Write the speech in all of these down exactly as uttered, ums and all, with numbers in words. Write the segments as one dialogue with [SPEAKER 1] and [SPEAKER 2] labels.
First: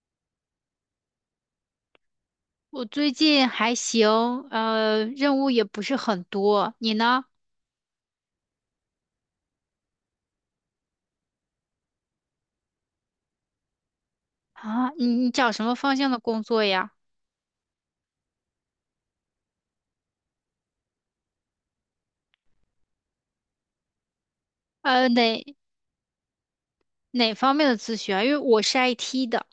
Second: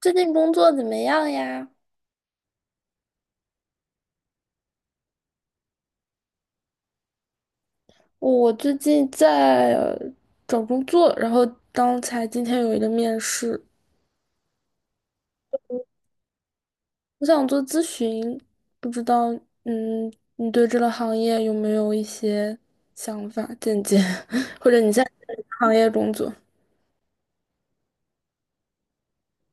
[SPEAKER 1] 最近工作怎么样呀？
[SPEAKER 2] 我最近还行，呃，任务也不是很多。你呢？
[SPEAKER 1] 我最近在呃找工作，然后刚才今天有一个面试，
[SPEAKER 2] 啊，你你找什么方向的工作呀？
[SPEAKER 1] 我想做咨询，不知道。嗯，你对这个行业有没有一些想法、见解，或者你现在
[SPEAKER 2] 呃，
[SPEAKER 1] 在哪
[SPEAKER 2] 哪
[SPEAKER 1] 个行业工作？
[SPEAKER 2] 哪方面的咨询啊？因为我是 I T 的，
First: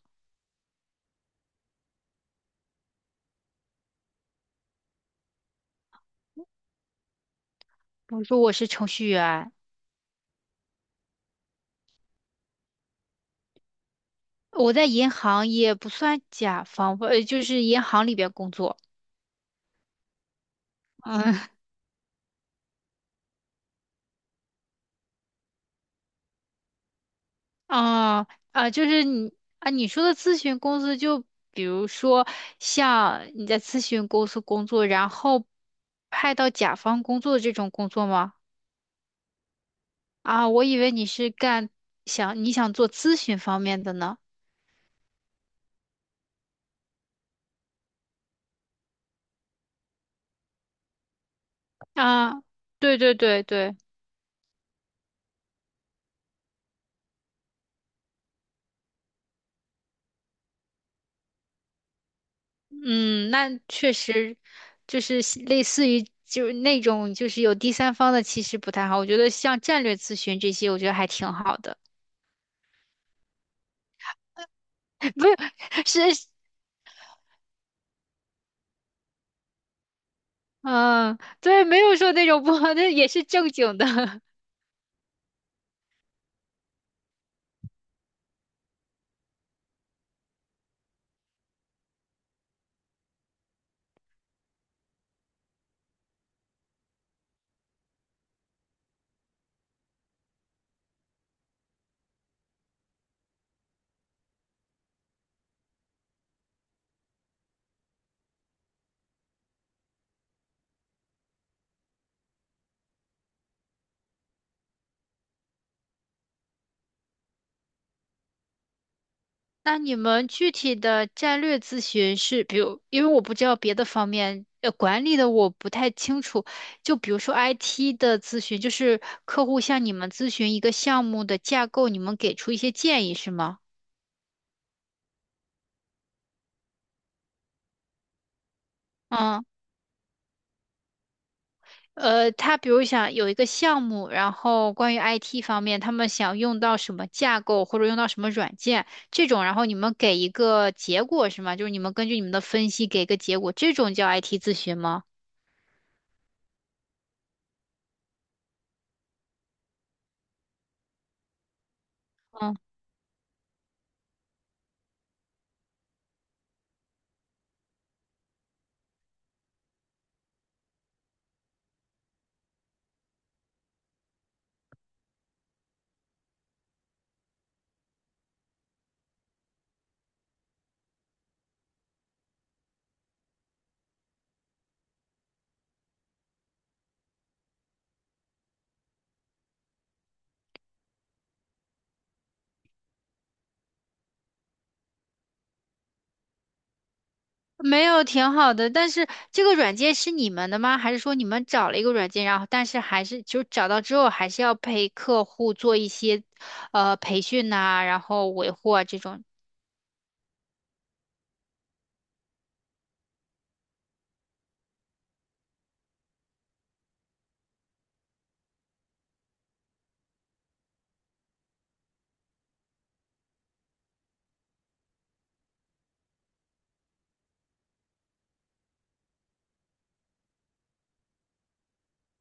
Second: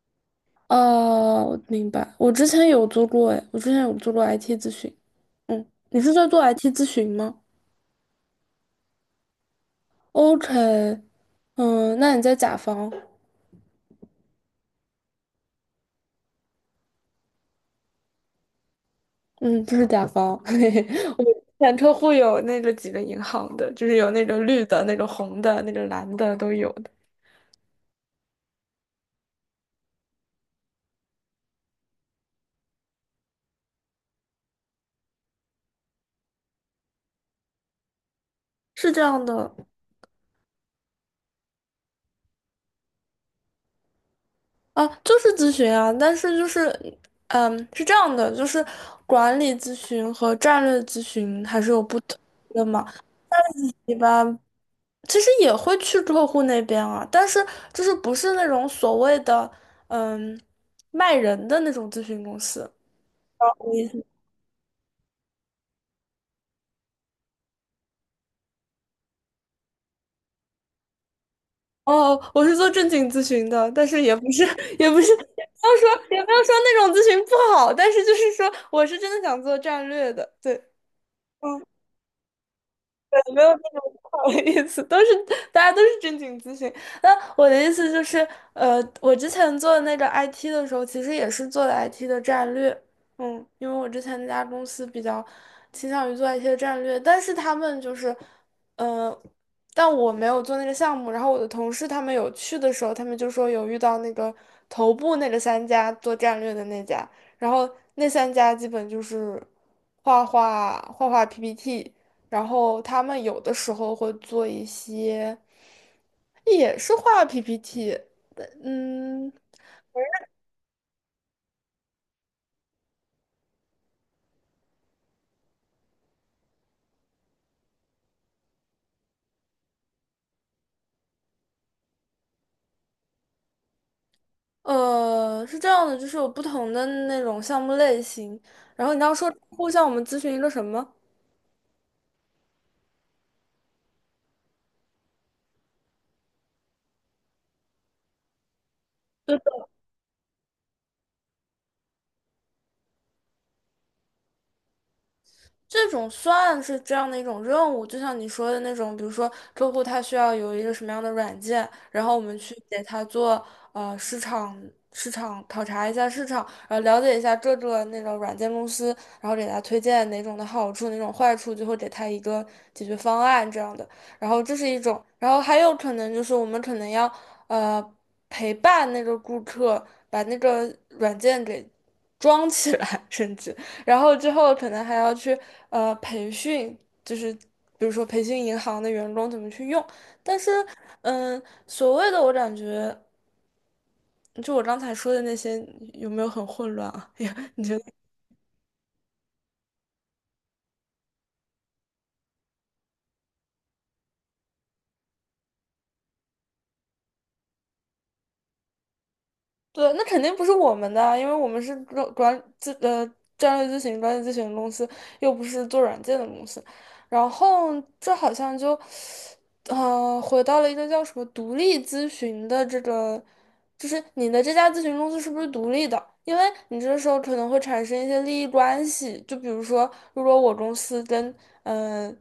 [SPEAKER 1] 哦，我明白。我之前有做过，哎，我之前有做过 I T 咨询。嗯，你是在做 I T 咨询吗
[SPEAKER 2] 我说我是程序员，
[SPEAKER 1] ？OK，嗯，那你在甲方？
[SPEAKER 2] 我在银行也不算甲方吧，呃，就是银行里边工作。
[SPEAKER 1] 嗯，不是甲方，嘿嘿，我们
[SPEAKER 2] 嗯。
[SPEAKER 1] 前客户有那个几个银行的，就是有那个绿的、那个红的、那个蓝的都有的，
[SPEAKER 2] 啊啊，就是你啊，你说的咨询公司，就比如说像你在咨询公司工作，然后派到甲方工作这种工作吗？
[SPEAKER 1] 是这样的
[SPEAKER 2] 啊，我以为你是干想你想做咨询方面的呢。
[SPEAKER 1] 啊，就是咨询啊，但是就是，嗯，是这样的，就是管理咨询和战略咨询还是有不同
[SPEAKER 2] 啊，
[SPEAKER 1] 的嘛，
[SPEAKER 2] 对对对对。
[SPEAKER 1] 一般其实也会去客户那边啊，但是就是不是那种所谓的嗯卖人的那种咨询公司，
[SPEAKER 2] 嗯，那确实就是类似于就是那种就是有第三方的，其实不太好。我觉得像战略咨询这些，我觉得还挺好的。
[SPEAKER 1] 哦，我是做正经咨询的，但是也不是，也不是，也
[SPEAKER 2] 不
[SPEAKER 1] 不要说，
[SPEAKER 2] 是，
[SPEAKER 1] 也
[SPEAKER 2] 是。
[SPEAKER 1] 不要说那种咨询不好，但是就是说，我是真的想做战略的，对，
[SPEAKER 2] 嗯，对，
[SPEAKER 1] 嗯，
[SPEAKER 2] 没有说那种不好，那也是
[SPEAKER 1] 对，没有
[SPEAKER 2] 正
[SPEAKER 1] 那
[SPEAKER 2] 经的。
[SPEAKER 1] 种不 好的意思，都是大家都是正经咨询。那我的意思就是，呃，我之前做那个 I T 的时候，其实也是做的 I T 的战略，嗯，因为我之前那家公司比较倾向于做 I T 的战略，但是他们就是，呃，但我没有做那个项目，然后我的同事他们有去的时候，他们就说有遇到那个头部那个三家做战略的那家，然后那三家基本就是画画、画画 P P T。然后他们有的时候会做一些，也是画 P P T，嗯
[SPEAKER 2] 那你们具体的战略咨询是，比如，因为我不知道别的方面，呃，管理的我不太清楚。就比如说 I T 的咨询，就是客户向你们咨询一个项目的架构，你们给出一些建议，是吗？
[SPEAKER 1] 呃，是这样的，就是有不同的那种项目类型。然后你刚刚说
[SPEAKER 2] 嗯。
[SPEAKER 1] 户项我们咨询一个什么？
[SPEAKER 2] 呃，他比如想有一个项目，然后关于 I T 方面，他们想用到什么架构或者用到什么软件这种，然后你们给一个结果是吗？就是你们根据你们的分析给一个结果，这种叫 I T 咨询吗？
[SPEAKER 1] 这种算是这样的一种任务，就像你说的那种，比如说客户他需要有一个什么样的软件，然后我们去
[SPEAKER 2] 嗯。
[SPEAKER 1] 给他做呃市场市场考察一下市场，然后了解一下各个那种软件公司，然后给他推荐哪种的好处，哪种坏处，最后给他一个解决方案这样的。然后这是一种，然后还有可能就是我们可能要呃陪伴那个顾客把那个软件给装起来，甚至。然后之后可能还要去呃培训，就是比如说培训银行的员工怎么去用。但是，嗯，所谓的我感觉，就我刚才说的那些，有没有很混乱啊？
[SPEAKER 2] 没有，挺好的。但是这个软件是你们的吗？还是说你们找了一个软件，然后但是还是就找到之后还是要陪客户做一些呃培训呐、然后维护啊这种。
[SPEAKER 1] 对，那肯定不是我们的啊因为我们是专管咨呃战略咨询、专业咨询的公司，又不是做软件的公司。然后这好像就，呃，回到了一个叫什么独立咨询的这个，就是你的这家咨询公司是不是独立的？因为你这时候可能会产生一些利益关系，就比如说，如果我公司跟嗯、呃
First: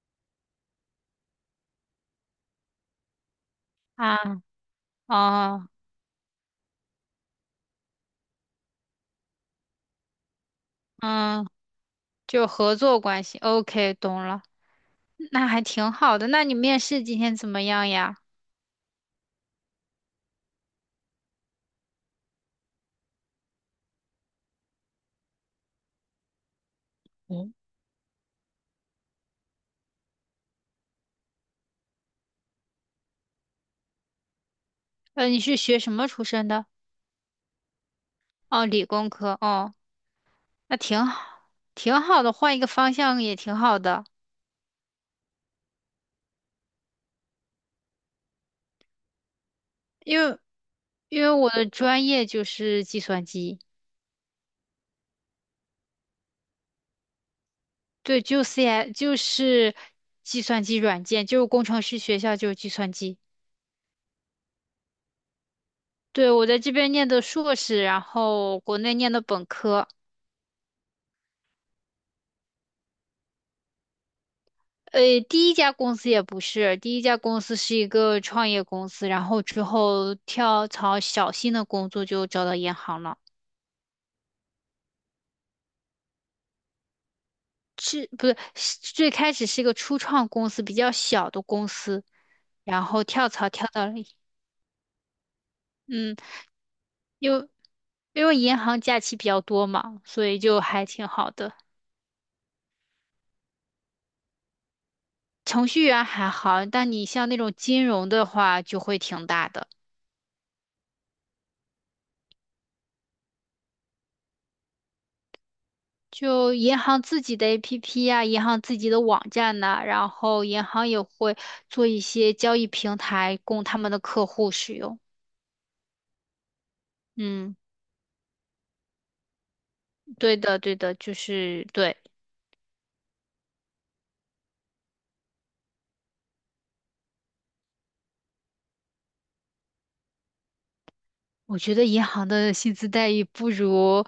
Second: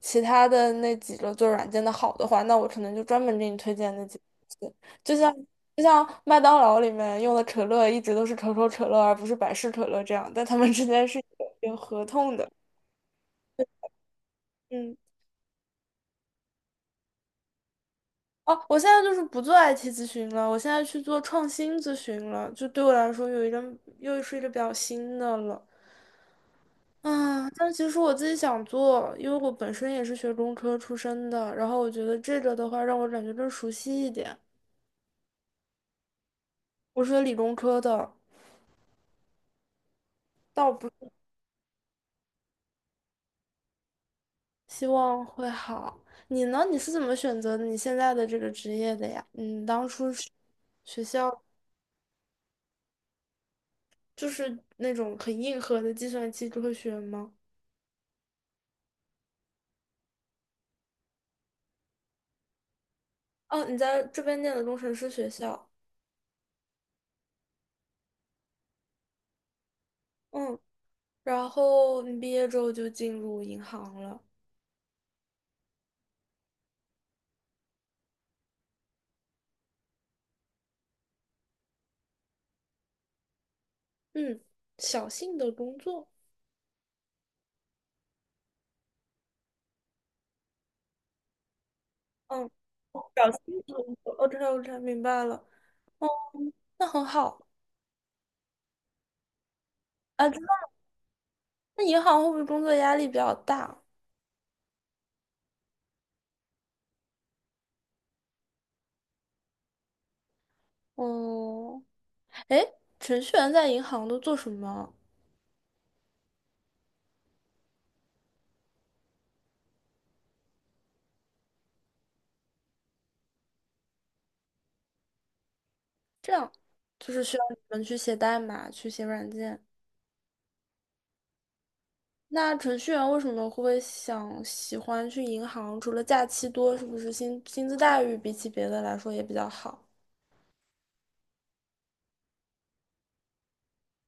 [SPEAKER 1] 其他的那几个做软件的好的话，那我可能就专门给你推荐那
[SPEAKER 2] 啊，
[SPEAKER 1] 几个公司。就像
[SPEAKER 2] 哦。
[SPEAKER 1] 就像麦当劳里面用的可乐一直都是可口可乐，而不是百事可乐这样，但他们之间是
[SPEAKER 2] 嗯，
[SPEAKER 1] 有有合同
[SPEAKER 2] 就
[SPEAKER 1] 的。
[SPEAKER 2] 合作关系。OK，懂了，
[SPEAKER 1] 嗯，
[SPEAKER 2] 那还挺好的。那你面试今天怎么样呀？
[SPEAKER 1] 哦，我现在就是不做 I T 咨询了，我现在去做创新咨询了，就对我来说有一个又是一个比较新的了。啊，但其实我自己想做，因为我本身也是学工科出身的，然后我觉得这个的话让我感觉更熟悉一点。
[SPEAKER 2] 呃，你是学什么出身的？
[SPEAKER 1] 我是学理工科的，
[SPEAKER 2] 哦，理工科。哦，
[SPEAKER 1] 倒
[SPEAKER 2] 那
[SPEAKER 1] 不。
[SPEAKER 2] 挺好，挺好的，换一个方向也挺好的。
[SPEAKER 1] 希望会好。你呢？你是怎么选择你现在的这个职业的呀？嗯，当初
[SPEAKER 2] 因
[SPEAKER 1] 是
[SPEAKER 2] 为
[SPEAKER 1] 学
[SPEAKER 2] 因为
[SPEAKER 1] 校
[SPEAKER 2] 我的专业就是计算机。
[SPEAKER 1] 就是那种很硬核的计算机科学吗？
[SPEAKER 2] 对，就 C I 就是计算机软件，就是工程师学校就是计算机。
[SPEAKER 1] 哦，你在这边念的工程师学校，
[SPEAKER 2] 对，我在这边念的硕士，然后国内念的本科。
[SPEAKER 1] 嗯，然后你毕业之后就进入银行了，
[SPEAKER 2] 呃，第一家公司也不是，第一家公司是一个创业公司，然后之后跳槽小新的工作就找到银行了。
[SPEAKER 1] 嗯，小信的工作，
[SPEAKER 2] 是不是是最开始是一个初创公司，比较小的公司，
[SPEAKER 1] 嗯，
[SPEAKER 2] 然后
[SPEAKER 1] 哦
[SPEAKER 2] 跳
[SPEAKER 1] 小
[SPEAKER 2] 槽
[SPEAKER 1] 信
[SPEAKER 2] 跳
[SPEAKER 1] 的
[SPEAKER 2] 到了。
[SPEAKER 1] 工作哦，k 我才明白了，哦，
[SPEAKER 2] 嗯，
[SPEAKER 1] 那很
[SPEAKER 2] 因
[SPEAKER 1] 好。
[SPEAKER 2] 为因为银行假期比较多嘛，所
[SPEAKER 1] 啊，知
[SPEAKER 2] 以就
[SPEAKER 1] 道
[SPEAKER 2] 还挺好的。
[SPEAKER 1] 那银行会不会工作压力比较大？
[SPEAKER 2] 程序员还好，但你像那种金融的话，就会挺大的。
[SPEAKER 1] 哦，哎，程序员在银行都做什么？
[SPEAKER 2] 就银行自己的 A P P 呀、银行自己的网站呐、然后银行也会做一些交易平台供他们的客户使用。
[SPEAKER 1] 这样就是需要
[SPEAKER 2] 嗯，
[SPEAKER 1] 你们去写代码，去写软件。
[SPEAKER 2] 对的，对的，就是对。
[SPEAKER 1] 那程序员为什么会想喜欢去银行？除了假期多，是不是薪薪资待遇比起别的来说也比较好？
[SPEAKER 2] 我觉得银行的薪资待遇不如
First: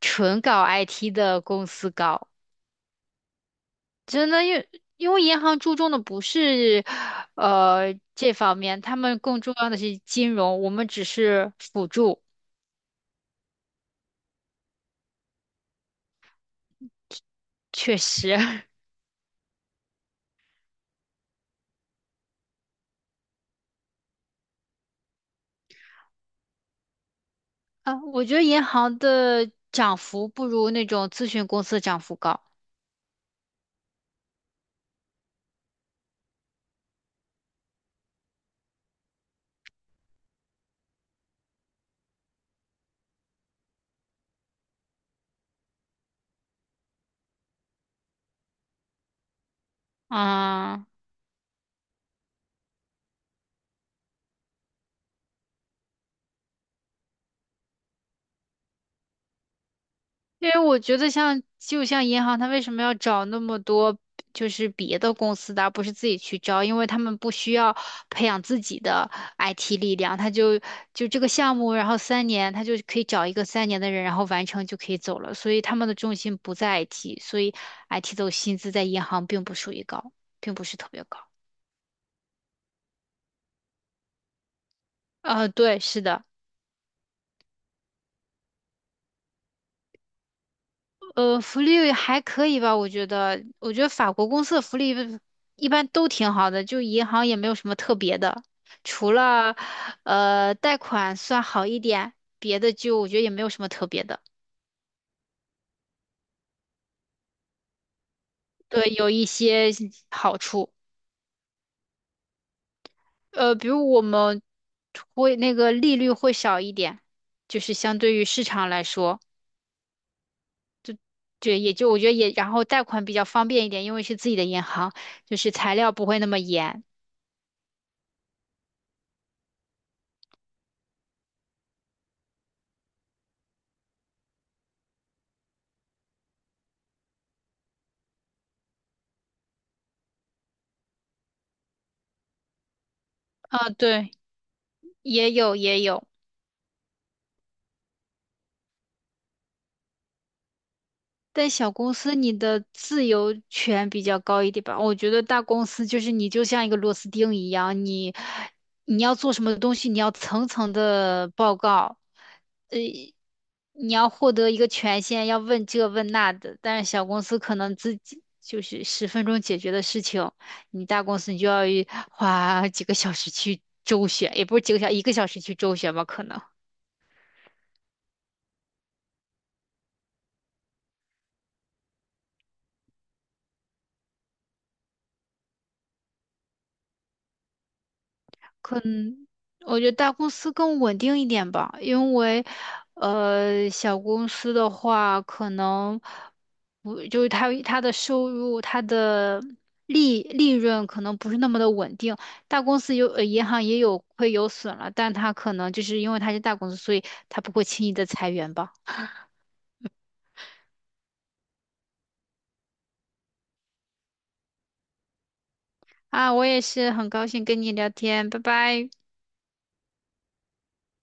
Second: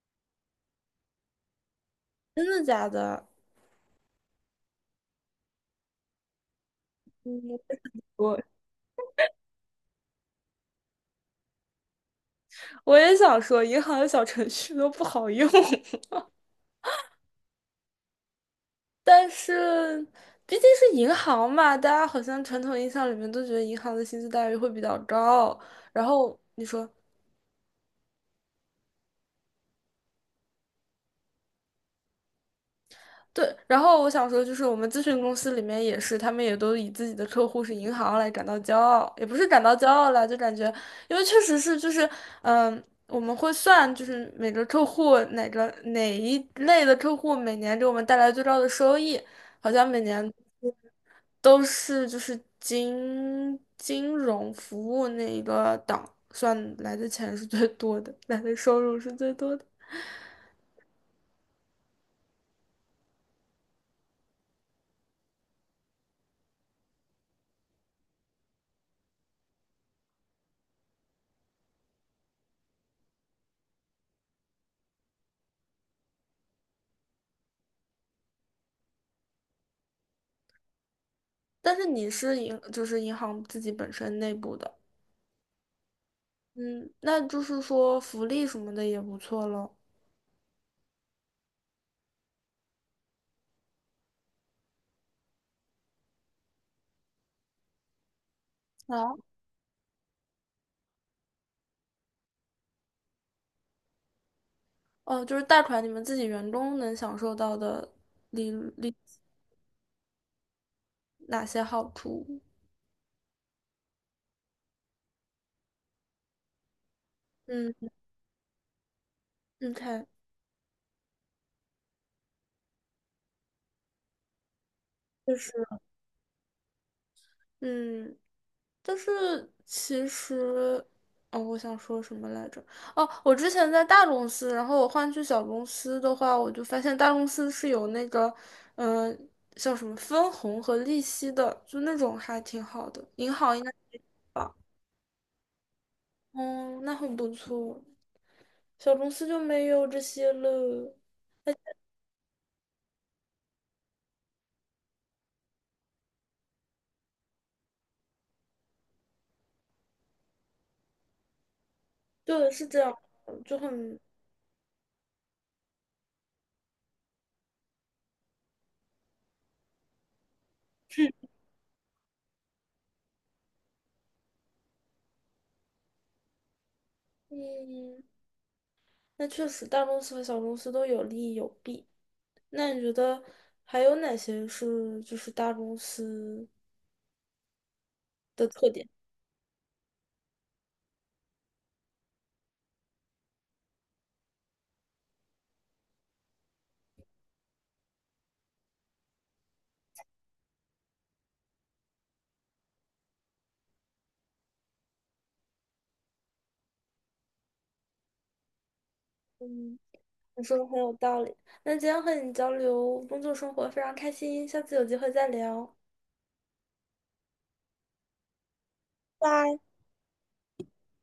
[SPEAKER 2] 纯搞 I T 的公司高。
[SPEAKER 1] 真的假的？
[SPEAKER 2] 真的，因为因为银行注重的不是
[SPEAKER 1] 嗯，
[SPEAKER 2] 呃这
[SPEAKER 1] 我
[SPEAKER 2] 方面，他们更重要的是金融，我们只是辅助。
[SPEAKER 1] 我也想说，银行的小程序都不好用，
[SPEAKER 2] 确实。
[SPEAKER 1] 但是毕竟是银行嘛，大家好像传统印象里面都觉得银行的薪资待遇会比较高。然后你说。
[SPEAKER 2] 啊，我觉得银行的涨幅不如那种咨询公司的涨幅高。
[SPEAKER 1] 对，然后我想说，就是我们咨询公司里面也是，他们也都以自己的客户是银行来感到骄傲，也不是感到骄傲啦，就感觉，因为确实是就是，嗯，我们会算，就是每个客户哪个哪一类的客户每年给我们带来最高的收益，好像每年
[SPEAKER 2] 啊。
[SPEAKER 1] 都是就是金金融服务那一个档算来的钱是最多的，来的收入是最多的。
[SPEAKER 2] 因为我觉得像就像银行，它为什么要找那么多就是别的公司的，而不是自己去招？因为他们不需要培养自己的 I T 力量，他就就这个项目，然后三年，他就可以找一个三年的人，然后完成就可以走了。所以他们的重心不在 I T，所以 I T 的薪资在银行并不属于高，并不是特别高。
[SPEAKER 1] 但是你是银，就是银行自己本身内部的。
[SPEAKER 2] 呃，对，是的。
[SPEAKER 1] 嗯，那就是说福利什么的也不错咯。
[SPEAKER 2] 呃，福利还可以吧，我觉得，我觉得法国公司的福利一般都挺好的，就银行也没有什么特别的，除
[SPEAKER 1] 啊，
[SPEAKER 2] 了呃贷款算好一点，别的就我觉得也没有什么特别的，
[SPEAKER 1] 哦，就是贷款你们自己员工能享受到的利
[SPEAKER 2] 对，
[SPEAKER 1] 利
[SPEAKER 2] 有一些好处。
[SPEAKER 1] 哪些好处？
[SPEAKER 2] 呃，比如我们会那个利率会少一点，就是
[SPEAKER 1] 嗯
[SPEAKER 2] 相对于市场来说，
[SPEAKER 1] 你看，
[SPEAKER 2] 对，也就我觉得也，然后贷款比较方便一点，因为是自己的银行，
[SPEAKER 1] 就
[SPEAKER 2] 就是
[SPEAKER 1] 是
[SPEAKER 2] 材料不会那么严。
[SPEAKER 1] 嗯，但是其实，哦，我想说什么来着？哦，我之前在大公司，然后我换去小公司的话，我就发现大公司是有那个，嗯、叫什么分红和利息的，就那种还挺好的。银行应
[SPEAKER 2] 啊，
[SPEAKER 1] 该，
[SPEAKER 2] 对，也有也有。
[SPEAKER 1] 哦，那很不错。小公司就没有这些了。
[SPEAKER 2] 但小公司你的自由权比较高一点吧？我觉得大公司就是你就像一个螺丝钉一样，你你要做什么东西，你要层层的报告，
[SPEAKER 1] 对，是这样的就
[SPEAKER 2] 你
[SPEAKER 1] 很，
[SPEAKER 2] 要获得一个权限，要问这问那的。但是小公司可能自己就是十分钟解决的事情，你大公司你就要一花几个小时去周旋，也不是几个小，一个小时去周旋吧，可能。
[SPEAKER 1] 嗯，那确实大公司和小公司都有利有弊。那你觉得还有哪些是就是大公司的特
[SPEAKER 2] 可
[SPEAKER 1] 点？
[SPEAKER 2] 能我觉得大公司更稳定一点吧，因为呃，小公司的话，可能不就是他他的收入、他的利利润可能不是那么的稳定。大公司有呃，银行也有会有损了，但他可能就是因为他是大公司，所以他不会轻易的裁员吧。
[SPEAKER 1] 嗯，你说的很有道理。那今天和你交流工作生活非常开心，下次有机会再聊，
[SPEAKER 2] 啊，我也是很高兴跟你聊天，拜拜。
[SPEAKER 1] 拜。